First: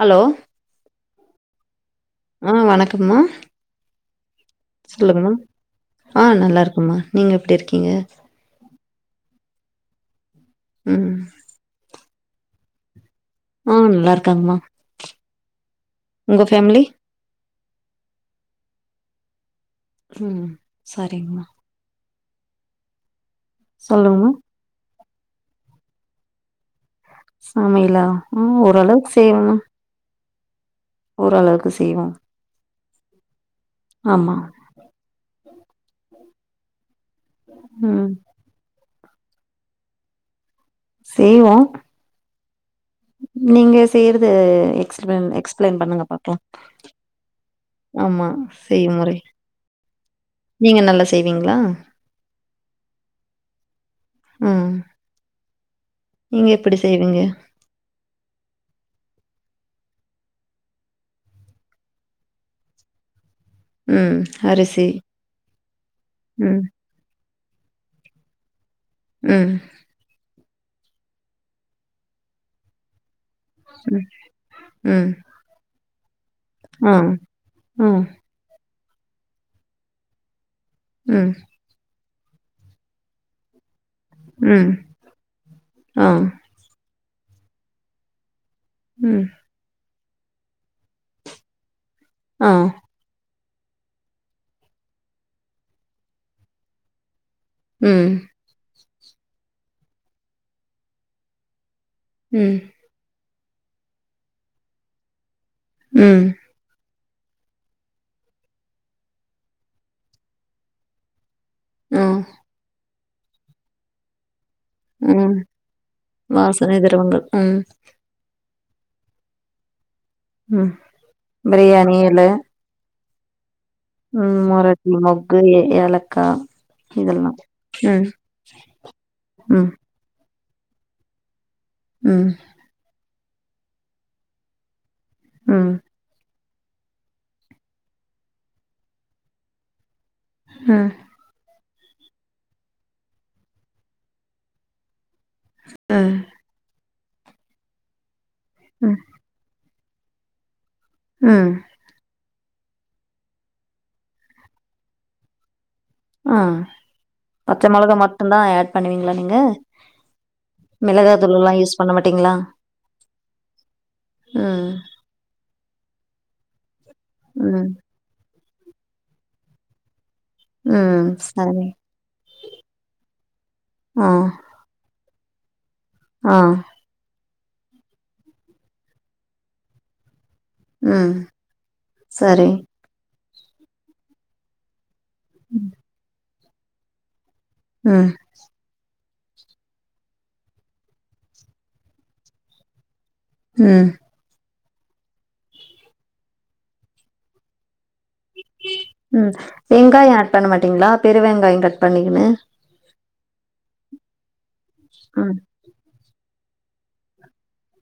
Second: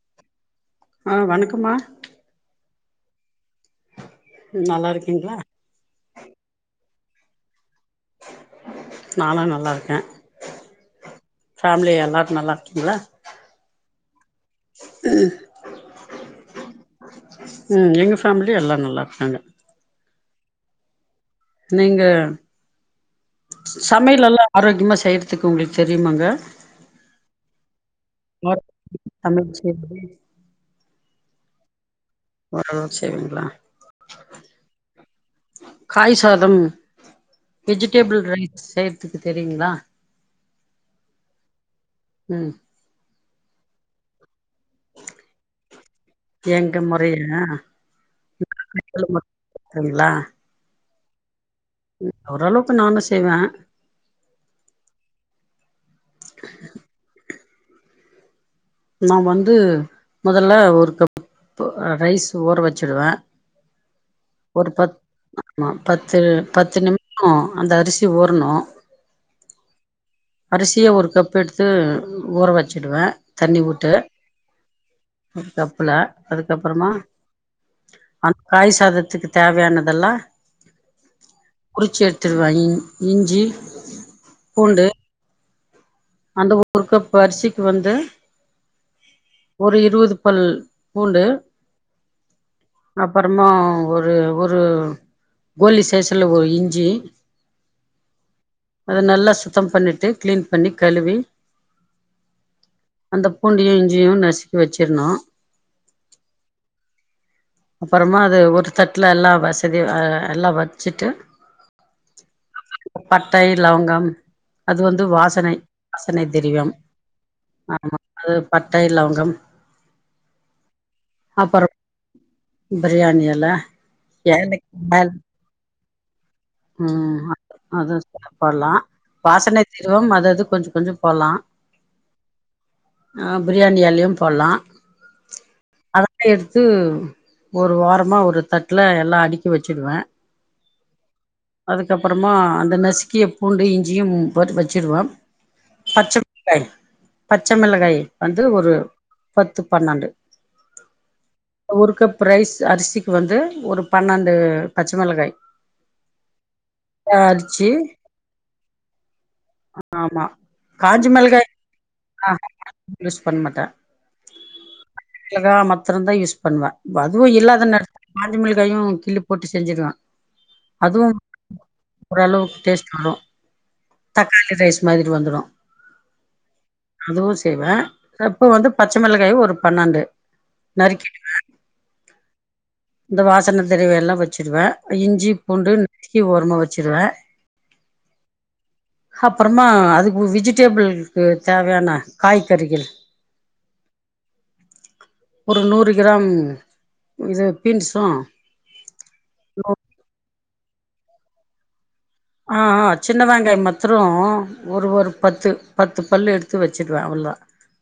Hello? ம்மா ஆ வணக்கம்மா நல்லா சொல்ங்கமா இருக்கீங்களா ஆ நல்லா இருக்குமா. நீங்க எப்பிடிரிக் நான்னானா ல்லாருக்கே ம் ஃபேமில எல்லா நல்லா இருக்கீங்களா ம் நல்லாருக் க்கம்மா உங்க ஃபேமிலி ம் எங்க ஃபேமிலி எல்லா நல்லா இருக்காங்க ம் சா நீங்க சொல்லுங்கம்மா சமையலல்லா ஆரோக்கியமா செ செய்றதுக்கு உங்களுக்கு தெரியுமாங்க சமையலா ம் ஓரளவுக் செய்வம்மா சமையல் செய்றது ஓரளவுக்கு செய்வோ ஓரளவுக்கு செய்விங்களா ஆமா காய் சாதம் ம் வெஜிடேபிள் ரைஸ் செய் த்துக்கு தெரியுங்ளா செய்வோ ம் நீங்க செய்றத் இது எக்ஸ்ப்ளைன் எக்ஸ்ப்ளைன் பண்ணுங்க பாக்கலா எங்க முறையா ஆமா செய் முறை ங்களா நீங்க நல்ல செய்த ஓரளவுக்கு நானு செய்வே ம் நீங்க எப்டி செய்வீங்க நா வந்து முதல்ல ஒரு கப்பு ரைஸ் ஓர வச்சுடுவே ம் ஒரு அரிசி பத்து ஆமா பத்து ம் பத்து நிம் உ அந்த அரிசி ஊரணு ம் அரிசிய ஒரு கப் எடுத்து ஊற வச்சிடுவே தண்ணி வுட்டு ம் ம் அதுக்கப் குல அதுக்கப்புறமா ஆ ஆ அந்த காய்ஸ் சாதத்துக்கு தேவையானதெல்லா ம் சேர்த்துடுவ இஞ்சி ம் பூண்டு உம் அந்த ஊருக்கு வரிசிக்கு வந்து ம். ஒரு இருவது பல் பூண்டு ஆ அப்புறமா ஒரு ஒரு கோலி சைஷ்ல ஒரு இஞ்சி ம் அத நல்லா சுத்தம் பண்ணிட்டு க்ளீன் பண்ணி கழுவி ம் அந்த பூண்டயு இஞ்சியு நசுக்கி வச்சிருனு ம் அப்புறமா அது ஒரு தட்டுல எல்லா வசதி அ எல்லா வச்சுட்டு ம் பட்டை லவங்கம் அது வந்து ம். வாசனை வாசனை திரவியவம் திரவங்கள். ம். ஆமா அது பட்டை லவங்கம் ம் அப்பறோ பிரியாணி எல பிரியாணி எல ம் மராட்டி ஏலக்காய் மொக்கு ஏ ஏலக் ம் அதுவு சாப்பல்லா வாசனை ம். தீரவம் அது அது கொஞ்சோ கொஞ்சோ போலா ம் ஆ பிரியாணி எலயும் போல்லா ம். [inaudible] து ஒரு வாரமா ஒரு தட்ல எல்லா அடுக்கி வெச்சுருவ ம் அதுக்கப்புறமா அந்த நசுக்கிய பூண்டு இஞ்சியும் போட்டு வெச்சுருவ ம். பச்சப் பயிர் பச்ச மெளகாயி வந்து ஒரு ம். பத்து பன்னெண்டு ம் ஒரு கப் ரைஸ் அரிசிக்கு வந்து ஒரு பண்னெண்டு பச்ச மெளகாய் ஆ பச்ச மொளகா மட்டுந்தா ஏட் பண்ணுவீங்களா நீங்க ஆமா காஞ்ச மிளகா மிளகாய் தூள்ல்லா யூஸ் பண்ண மாட்டீங்களா ஆஹா யூஸ் பண்ண மாட்டே ம் மாத்துரந்தா யூஸ் பண்வ அதுவு இல்லாத ம். நேரத்துல காஞ்ச மிளகாயு கிள்ளி போட்டு செஞ்சுக்கலா அதுவு ம். சரி. ஓரளவுக்கு டேஸ்ட் வரு ஆ. தக்காளி ரைஸ் மாதிரி வந்துரு ஆ அதுவு செய்வ அப்போ வந்து பச்ச மெளகாயு ஒரு பன்னெண்டு ம் நறுக்கிடுவே சரி இந்த வாசன திரவியோ எல்லா வெச்சுருவ இஞ்சி பூண்டு நருக்கி ஓரமா வெச்சுருவ ம் அப்புறமா அதுக்கு வெஜிடேபிள்ளுக்கு தேவையான காய்கறிகள் ம் ஒரு நூறு கிராம் இது பீன்ஸ் ம் வெங்காயோ ஏட் பண்ண மாட்டீங்களா பெருவெங்காயோ கட் பண்ணிக்கனு ஆ ஆ சின்ன வெங்காய மத்ரோ ஒரு ஒரு ம் பத்து பத்து பல்லு எடுத் த்து வெச்சிடுவ அவ்ள தா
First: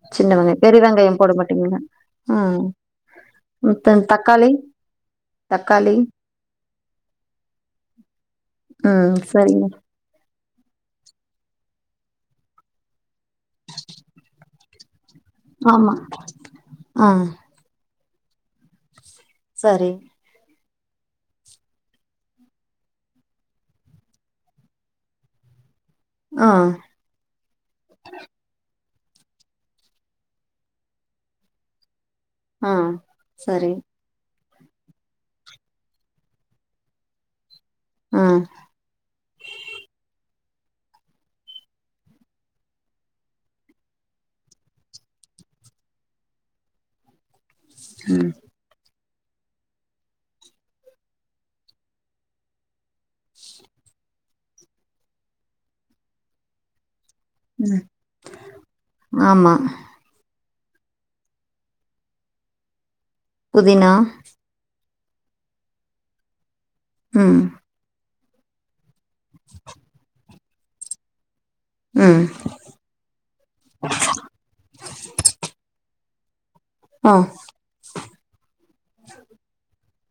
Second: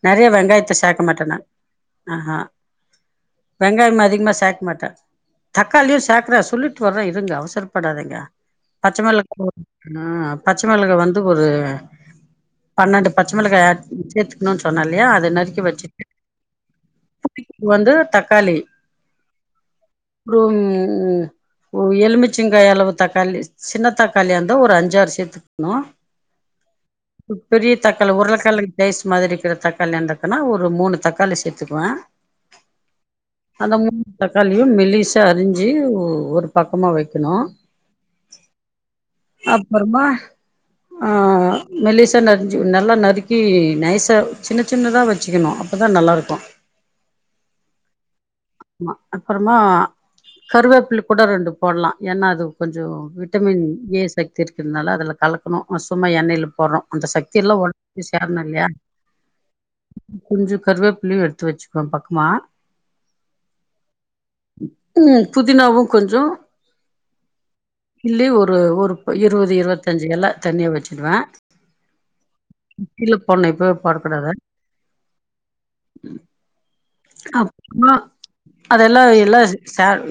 நெறைய சின்ன வெங்காயம் வெங்காயத்த பெரிய சேக்க வெங்காயம் மாட்டே போட நானு மாட்டீங்களா ஆ ஆ ம் மத்த வெங்காயமே அதிகமா தக்காளி சேக்க மாட்டே தக்காளி தக்காளியு சேக்கற சொல்லிட்டு வர்றே இருங்க அவசரப்படாதிங்க பச்ச ம் மெள சரிங்க [inaudible] பச்ச மெளகா வந்து ஒரு பன்னெண்டு பச்சை மெளகாய ஆட் சேத்துக்கனுன் சொன்ன யா அத நறுக்கி ஆமா வெச்சிட்டு ஆ வந்து தக்காளி சரி ஒரு ம் உ எலமிச்சிங்கா அளவு தக்காளி சி சின்ன தக் தக்காளியா இருந்தா ஒரு அஞ்சாறு சேத்துக்கணு ஆ பெரிய தக்களி உருளக்கெலங் ரைஸ் மாரி இருக்கற தக்காளி இந்தக்குன்னா ஒரு மூணு தக்காளி சேத்துக்குவ ஆ சரி தக்காளியு மெல்லிஸா அரிஞ்சு ஓ ஒரு பக்கமா வெக்கணு ம் அப்பறமா ஆ மெல்லிசா நரிஞ்சு நல்லா நறுக்கி நைசா சின்ன சின்னதா வெச்சிக்கணு அப்ப தா நல்லா இருக்கு ம் அப்புறமா கருவேப்பில கூட ரெண்டு போட்லா ஏன்னா அது கொஞ்ஜோ விட்டமின் ஏ சக்தி இருக்கறனால அதுல கலக்கணு சும்மா எண்ணெயல போட்றோ அந்த சக்தி எல்லா ம் ஒடம்புல சேரனோ இல்லையா ஆமா கொஞ்ச கருவேப்பிளயு எடுத்து வெச்சிக்கோ பக்கமா புதினா ம் புதினாவு கொஞ்ச ம் இல்ல ஒரு ஒர் இருவது இருவத்தஞ்சு எல்லா தனியா வெச்சிடுவே ம் கில போன்னு இப்பவே போடக்கூடாத ம் ஆ அப்பா அதெல்லா எல்லா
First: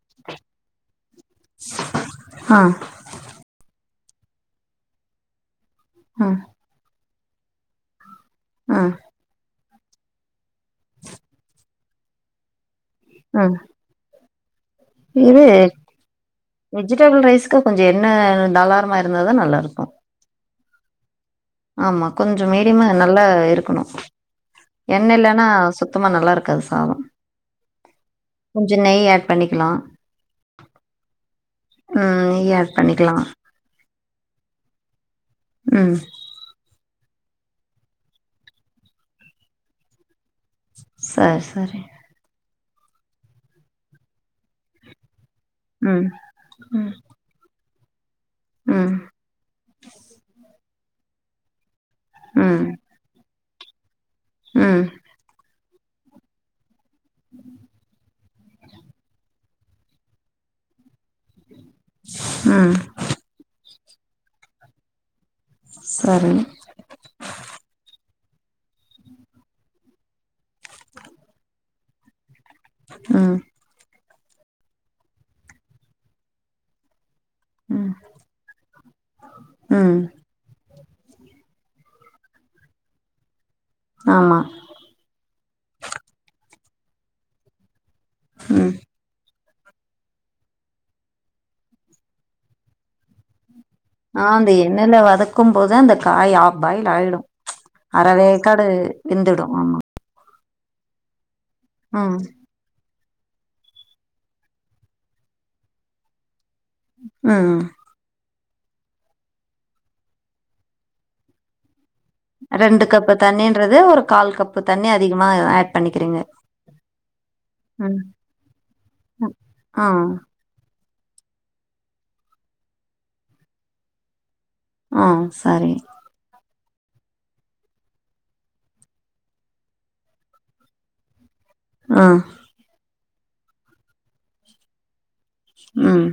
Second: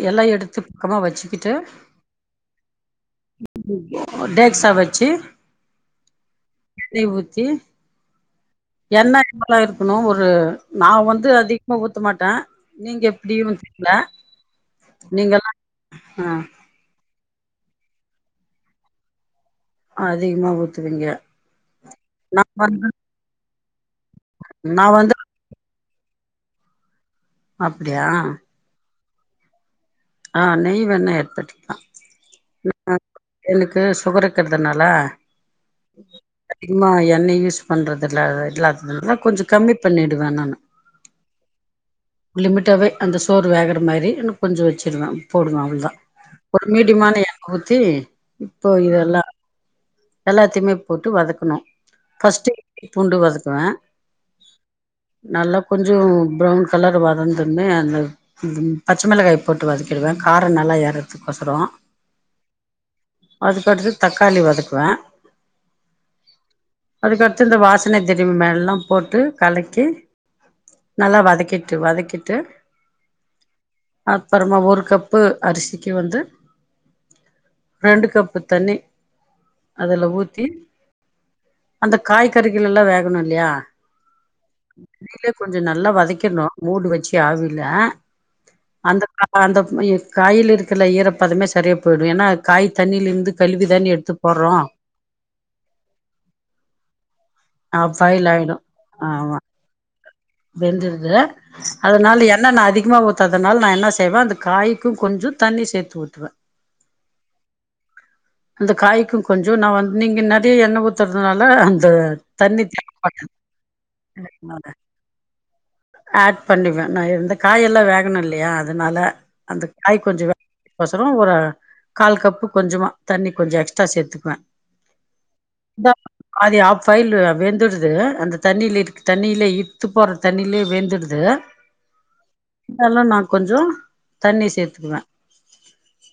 எல்லா எடுத்து பக்கமா வச்சுக்கிட்டு ஆ ஒன்டே எக்சாம்வெச்சு ஆ எண்ணய ஊத் ஏ ஆ என்ன இவ்வள இருக்கு நா ஒரு நா வந்து அதிக ஊத்த மாட்டா நீங்க எப்டி ஆ ஊத்வீங்ளா இது வெஜிடபல் ரைஸ் இ கொஞ்சோ எண்ண தாளாரமாக இருந்தாதா நல்லா இருக் அதிகமா ஊத் த்துவீங்க ஆமா கொஞ்சோ மீடியமா நல்லா இருக்கு க்கனு நா எண்ண வந்து இல்லனா சு சுத்தமா நல்லா இருக்காது சாதோ அப்டியா கொஞ்சோ நெய் பண்ணிக்கலா ஆ நெய் வேணா எடுத்துக்களா ம் நெய் ஆட் பண்ணிக்கலா எனக்கு சுகர் இருக்குறதுனாலா உம் மா எண்ண யூஸ் பண்றது இல்ல இல்லாததுனால கொஞ்சோ கம்மி பண்ணி சரி சரி லிமிட்டாகவே அந்த சோர் வேகுற மாரி எனக்கு கொஞ்சோ வச்சு இன்னு போடுங்க அவ்வளதா ஒரு மீடியமான தே இப்போ இதெல்லா எல்லாத்தையுமே போட்டு வதக்கணு ஃபஸ்ட்டு பூண்டு வதக் க்குவா நல்லப் கொஞ்சோ ப்ரௌன் கலர் வரதன்நே அந்த ந் பச்ச மிளகாய் போட்டு வதக்கிடுவே காரோ நல்லா எர கொசரோ அதுக்கடுத்து தக்காளி வதக்கு க்குவ சரி அதுக்கடுத்து இந்த வாசனை திரும்பி மேலல்லா போட்டு கலக்கி நல்லா வதக்கிட்டு வதக்கிட்டு ம் அப்புறமா ஒரு கப்பு அரிசிக்கு வந்து ம் ரெண்டு கப்பு தண்ணி ம் அதுல ஊத்தி அந்த காய்கறிகள்ள எல்லா வேகணு இல்லையா ஆமா ல கொஞ்சோ நல்லா வதக்கிடணு மூடு வச்சு ஆவில ம் அந்த கா அ அந்த புயி காயில இருக்குல ஈரப்பதமே சரியா போயிடு ஏன்னா காய் தண்ணியில இருந்து கழுவிதானே எடுத்து ஆ அந்த போடுறோம் எண்ணெயில வதக்கு போது அந்த காய் ஆஃப்பாயில் ஆயிடு ஆ பாயில் ஆயிடும் அரவேக்காடு விந்துடு ஆமா வெந்துடுது ம் அதனால எண்ண நா அதிகமா ஊத் அதனால நா என்ன செய்வே அந்த காய்கு கொஞ்சோ தண்ணி சேர்த்து ஊத்துவே ம் அந்த காய் க்கு கொஞ்சோ நா வந்து நீங்க நிறைய எண்ண ஊத்துறதுனால அந்த தண்ணி ரெண்டு தேக்க கப்பு மாட்டே தண்ணின்றது ஒரு கால் கப்பு அதுனால தண்ணி அதிகமா ஆட் பண்ணிக்கிறீங்க ஆட் பண்ணுவ நா இருந்த காய் எல்லா ம் வேகணு இல்லையா அதனால அந்த ஆ காய் கொஞ்சோ ஒர் சரோ ஒரு கால் கப்பு கொஞ்சமா தண்ணி கொஞ்சம் எக்ஸ் த்தா சேர்த்துப்பே ஆ சரி ஃபைல் வெந்துடுது அந்த தண்ணியிலே தண்ணியிலே இத்து போன தண்ணிலயே வெந்துடுது ஆ ல்லலா நானு கொஞ்சோ தண்ணி சேர்த்துக்குவே ம்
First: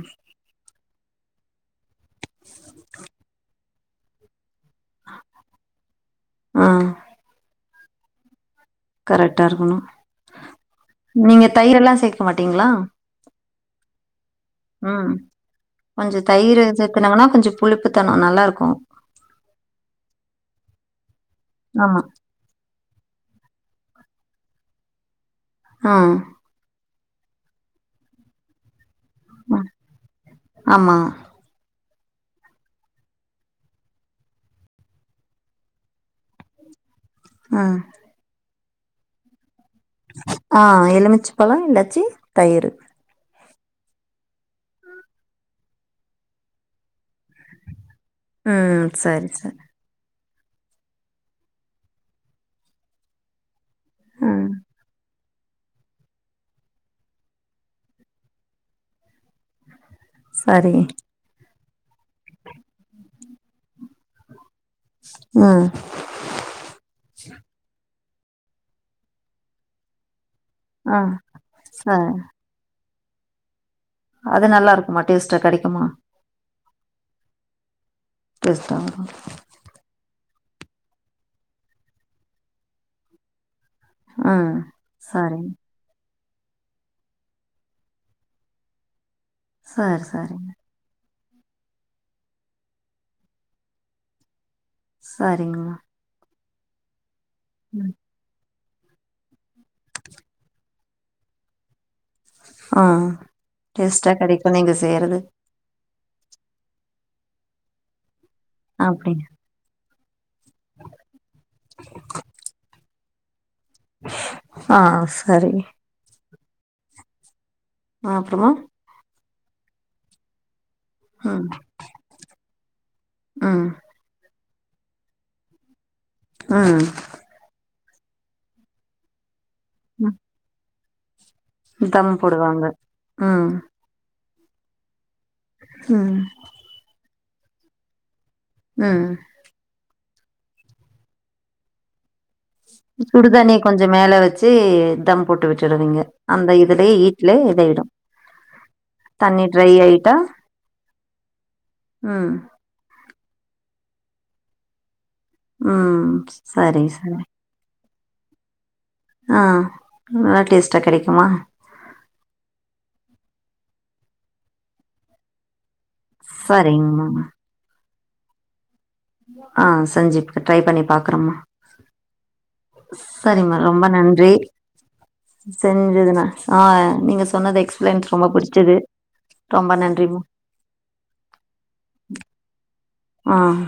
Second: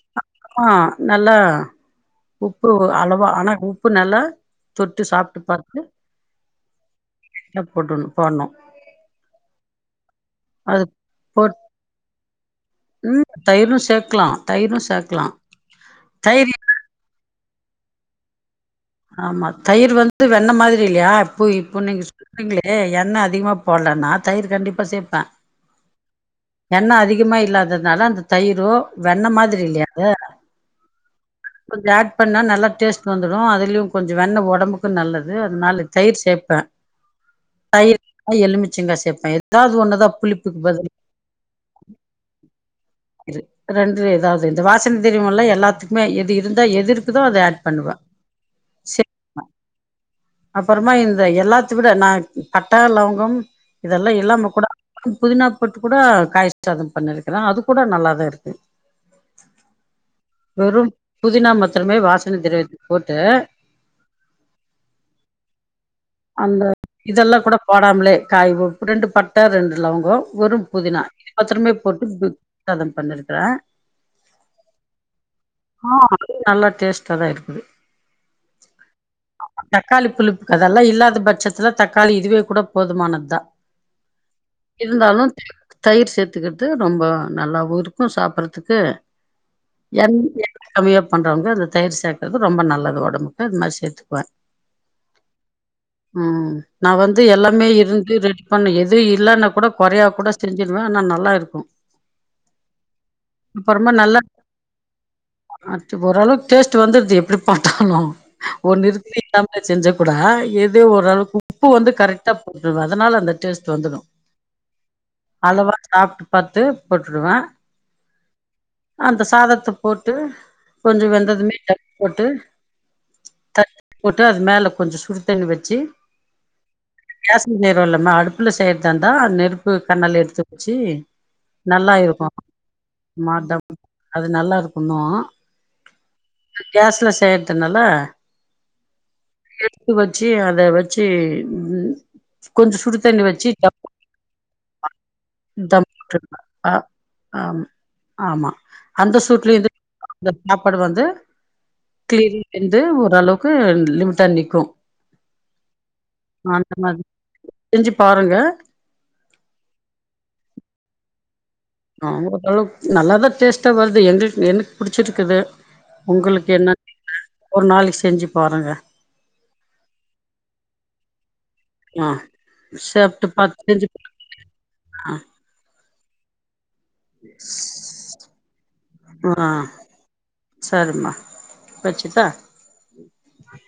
ஆ நல்லா உப்புரவு அளவா ஆனா உப்பு நல்லா தொட்டு சாப்ட்டு பார்த்து ஆ ட போடனு போட்னு கரெக்டா இருக்கனு அது நீங்க போட் தயிரெல்லா சேக்க மாட்டீங்ளா? ம் தயிரு சேக்லா ம் கொஞ்சொ தயிரூ சேக்குனங்கனா கொஞ்ச புளிப்புத்தனொ நல்லாருக்கு ஆமா தயிர் வந்து வெண்ண மாதிரி இல்லயா போய் இப்போ ஆமா நீங்க சொல்றீங்ளே ஏ எண்ண அதிகமா போட்லனா தயிர் கண்டிப்பா சேப்ப ம் எண்ண அதிகமா இல்லாததுனால அந்த தயிரு வெண்ண மாதிரி ம் இல்லையாது ஆமா இதுல ஆட் பண்ணா நல்லா டேஸ்ட் வந்துடு அதுலயு கொஞ்சொ வெண்ண ஒடம்புக்கு நல்லது அதுனால தயிர் சேப்பே ம் தயிர் இல்லனா எலுமிச் சிந்தா சேப்பே எ ஆ எலுமிச்சு பழொ இல்லாச்சி தயிரு இது ரெண்டுல எதாவ்து இந்த வாசன தெரிவொல்லா எல்லாத்துக்குமே எ திருந்தா எதிருக்குதோ அத ஆட் பண்ணுவ ம் சரி சரி அப்பறமா இந்த எல்லாத்த விட நா பட்ட லவங்கம் இதல்லா ம் இல்லாம கூட புதினா போட்டு கூட காய் சாதம் பண்ணிருக்குறே அது கூட நல்லாதா இருக்கு சரி வெறும் புதினா மத்ரமே வாசனை திரவியத்துக் போட்டு ம் அந்த இதல்லா கூட போடாமலே காய் உப் ரெண்டு பட்ட ரெண்டு லவங்கோ வறும் ஆ புதினா இது மத்திரமே ச போட்டு [unintelligible] சாதம் பண்ணிருக்குறே அது நல்லாருக்குமா டேஸ்ட்டா கடை ஆ அது நல்ல டேஸ்டாதா இருக்குது பிரசா கதெல்லா இல்லாத பட்சத்துல தக்காளி இதுவே கூட போதுமானதா ம் இருந்தாலு சரிங்க தயிர் சேத் த்துக்கிட்டு ரொம்ப நல்லாவு இருக்கு சாப்பறதுக்கு சார் எண் சாரி எண்ண கம்மியா பண்றவங்க இத தயர் சேர்க்கறது ரொம்ப நல்லது உடம்புக்கு இது மாரி சேத்துக்குவே சரிங்கம்மா ம் நா வந் து எல்லாமே ம். இருந்து ரெடி பண்ணு எது இல்லன்னாக் கூட கொறையா கூட செஞ்சுல் க்வே நல்லா இருக்கு ஆ டேஸ்டா கெடைக்கு நீங்க செய்யறது அர்த் ஓரளவுக் டேஸ்ட் வந்துருது எப்பிடி பாத்தாலு ஒ நிறுத்தி அப்டிங்க நிதானமா செஞ்ச கூட எதே ஓரளவுக்கு உப்பு வந்து கரெக்டா போட்டுருவ அதனால அந்த டேஸ் ஆ சரிங்க சாப்ட்டு பாத்து போட்டுருவே அ அப்புறமா அந்த சாதத்த போட் த்து கொஞ்சோ ம் வெந்ததுமே டக் போட்டு த ம் போட்டு அது மேல கொஞ்சோ சுடு தண்ணி வச்சி ஆ துல்லாமா அடுப்புல செய்றதா இருந்தா நெருப் ப்பு ம். கண்ணல எடுத்து வச்சி நல்லா தம் இருக்கு போடுவாங்க ம் மாத்தப் அது நல்லா இருக் ஹலோ உஹம் நேத்து நல்லா உஹம் இத்து வச்சு அத வச்சு உம் சுடுதண்ணிய கொஞ்சம் மேல வெச்சு தம் போட்டு தம் விட்டிடுவீங்க போட்டுருவ அந்த ஆ இதுலயே ஹீட்லே ஆம் இதாயிடும் ஆமா அந்த தண்ணி சூட்லயு இது ட்ரை ஆயிட்டா அந்த சாப்பாடு வந்து ம் கிளீர்ந்து ஓரளவுக் லிமிட்டா நிக்கும் உம் சரி சரி செஞ்சு பாருங்க ஆஹ் நல்லா டேஸ்ட்டா கெடைக்குமா அது ஒரு அளவுக்கு நல்லாதான் டேஸ்ட்டா வருது எங்க எனக்கு புடிச்சிருக்குது உங்களுக்கு என்ன சரிங்கம்மா ஒரு நாளை செஞ்சு பாருங்க ஆஹ் செஞ்சு ட்ரை பண்ணி பாக்குறோம்மா ஆஹ் செரிம்மா ரொம்ப நன்றி ஆ செஞ்சது நா சாப்பிட ஹ நீங்க சொன்னது எக்ஸ்ப்லைன்ஸ் ரொம்ப புடிச்சது ஆ ரொம்ப நன்றிமா சரிம்மா வச்சுட்டா ஆஹ்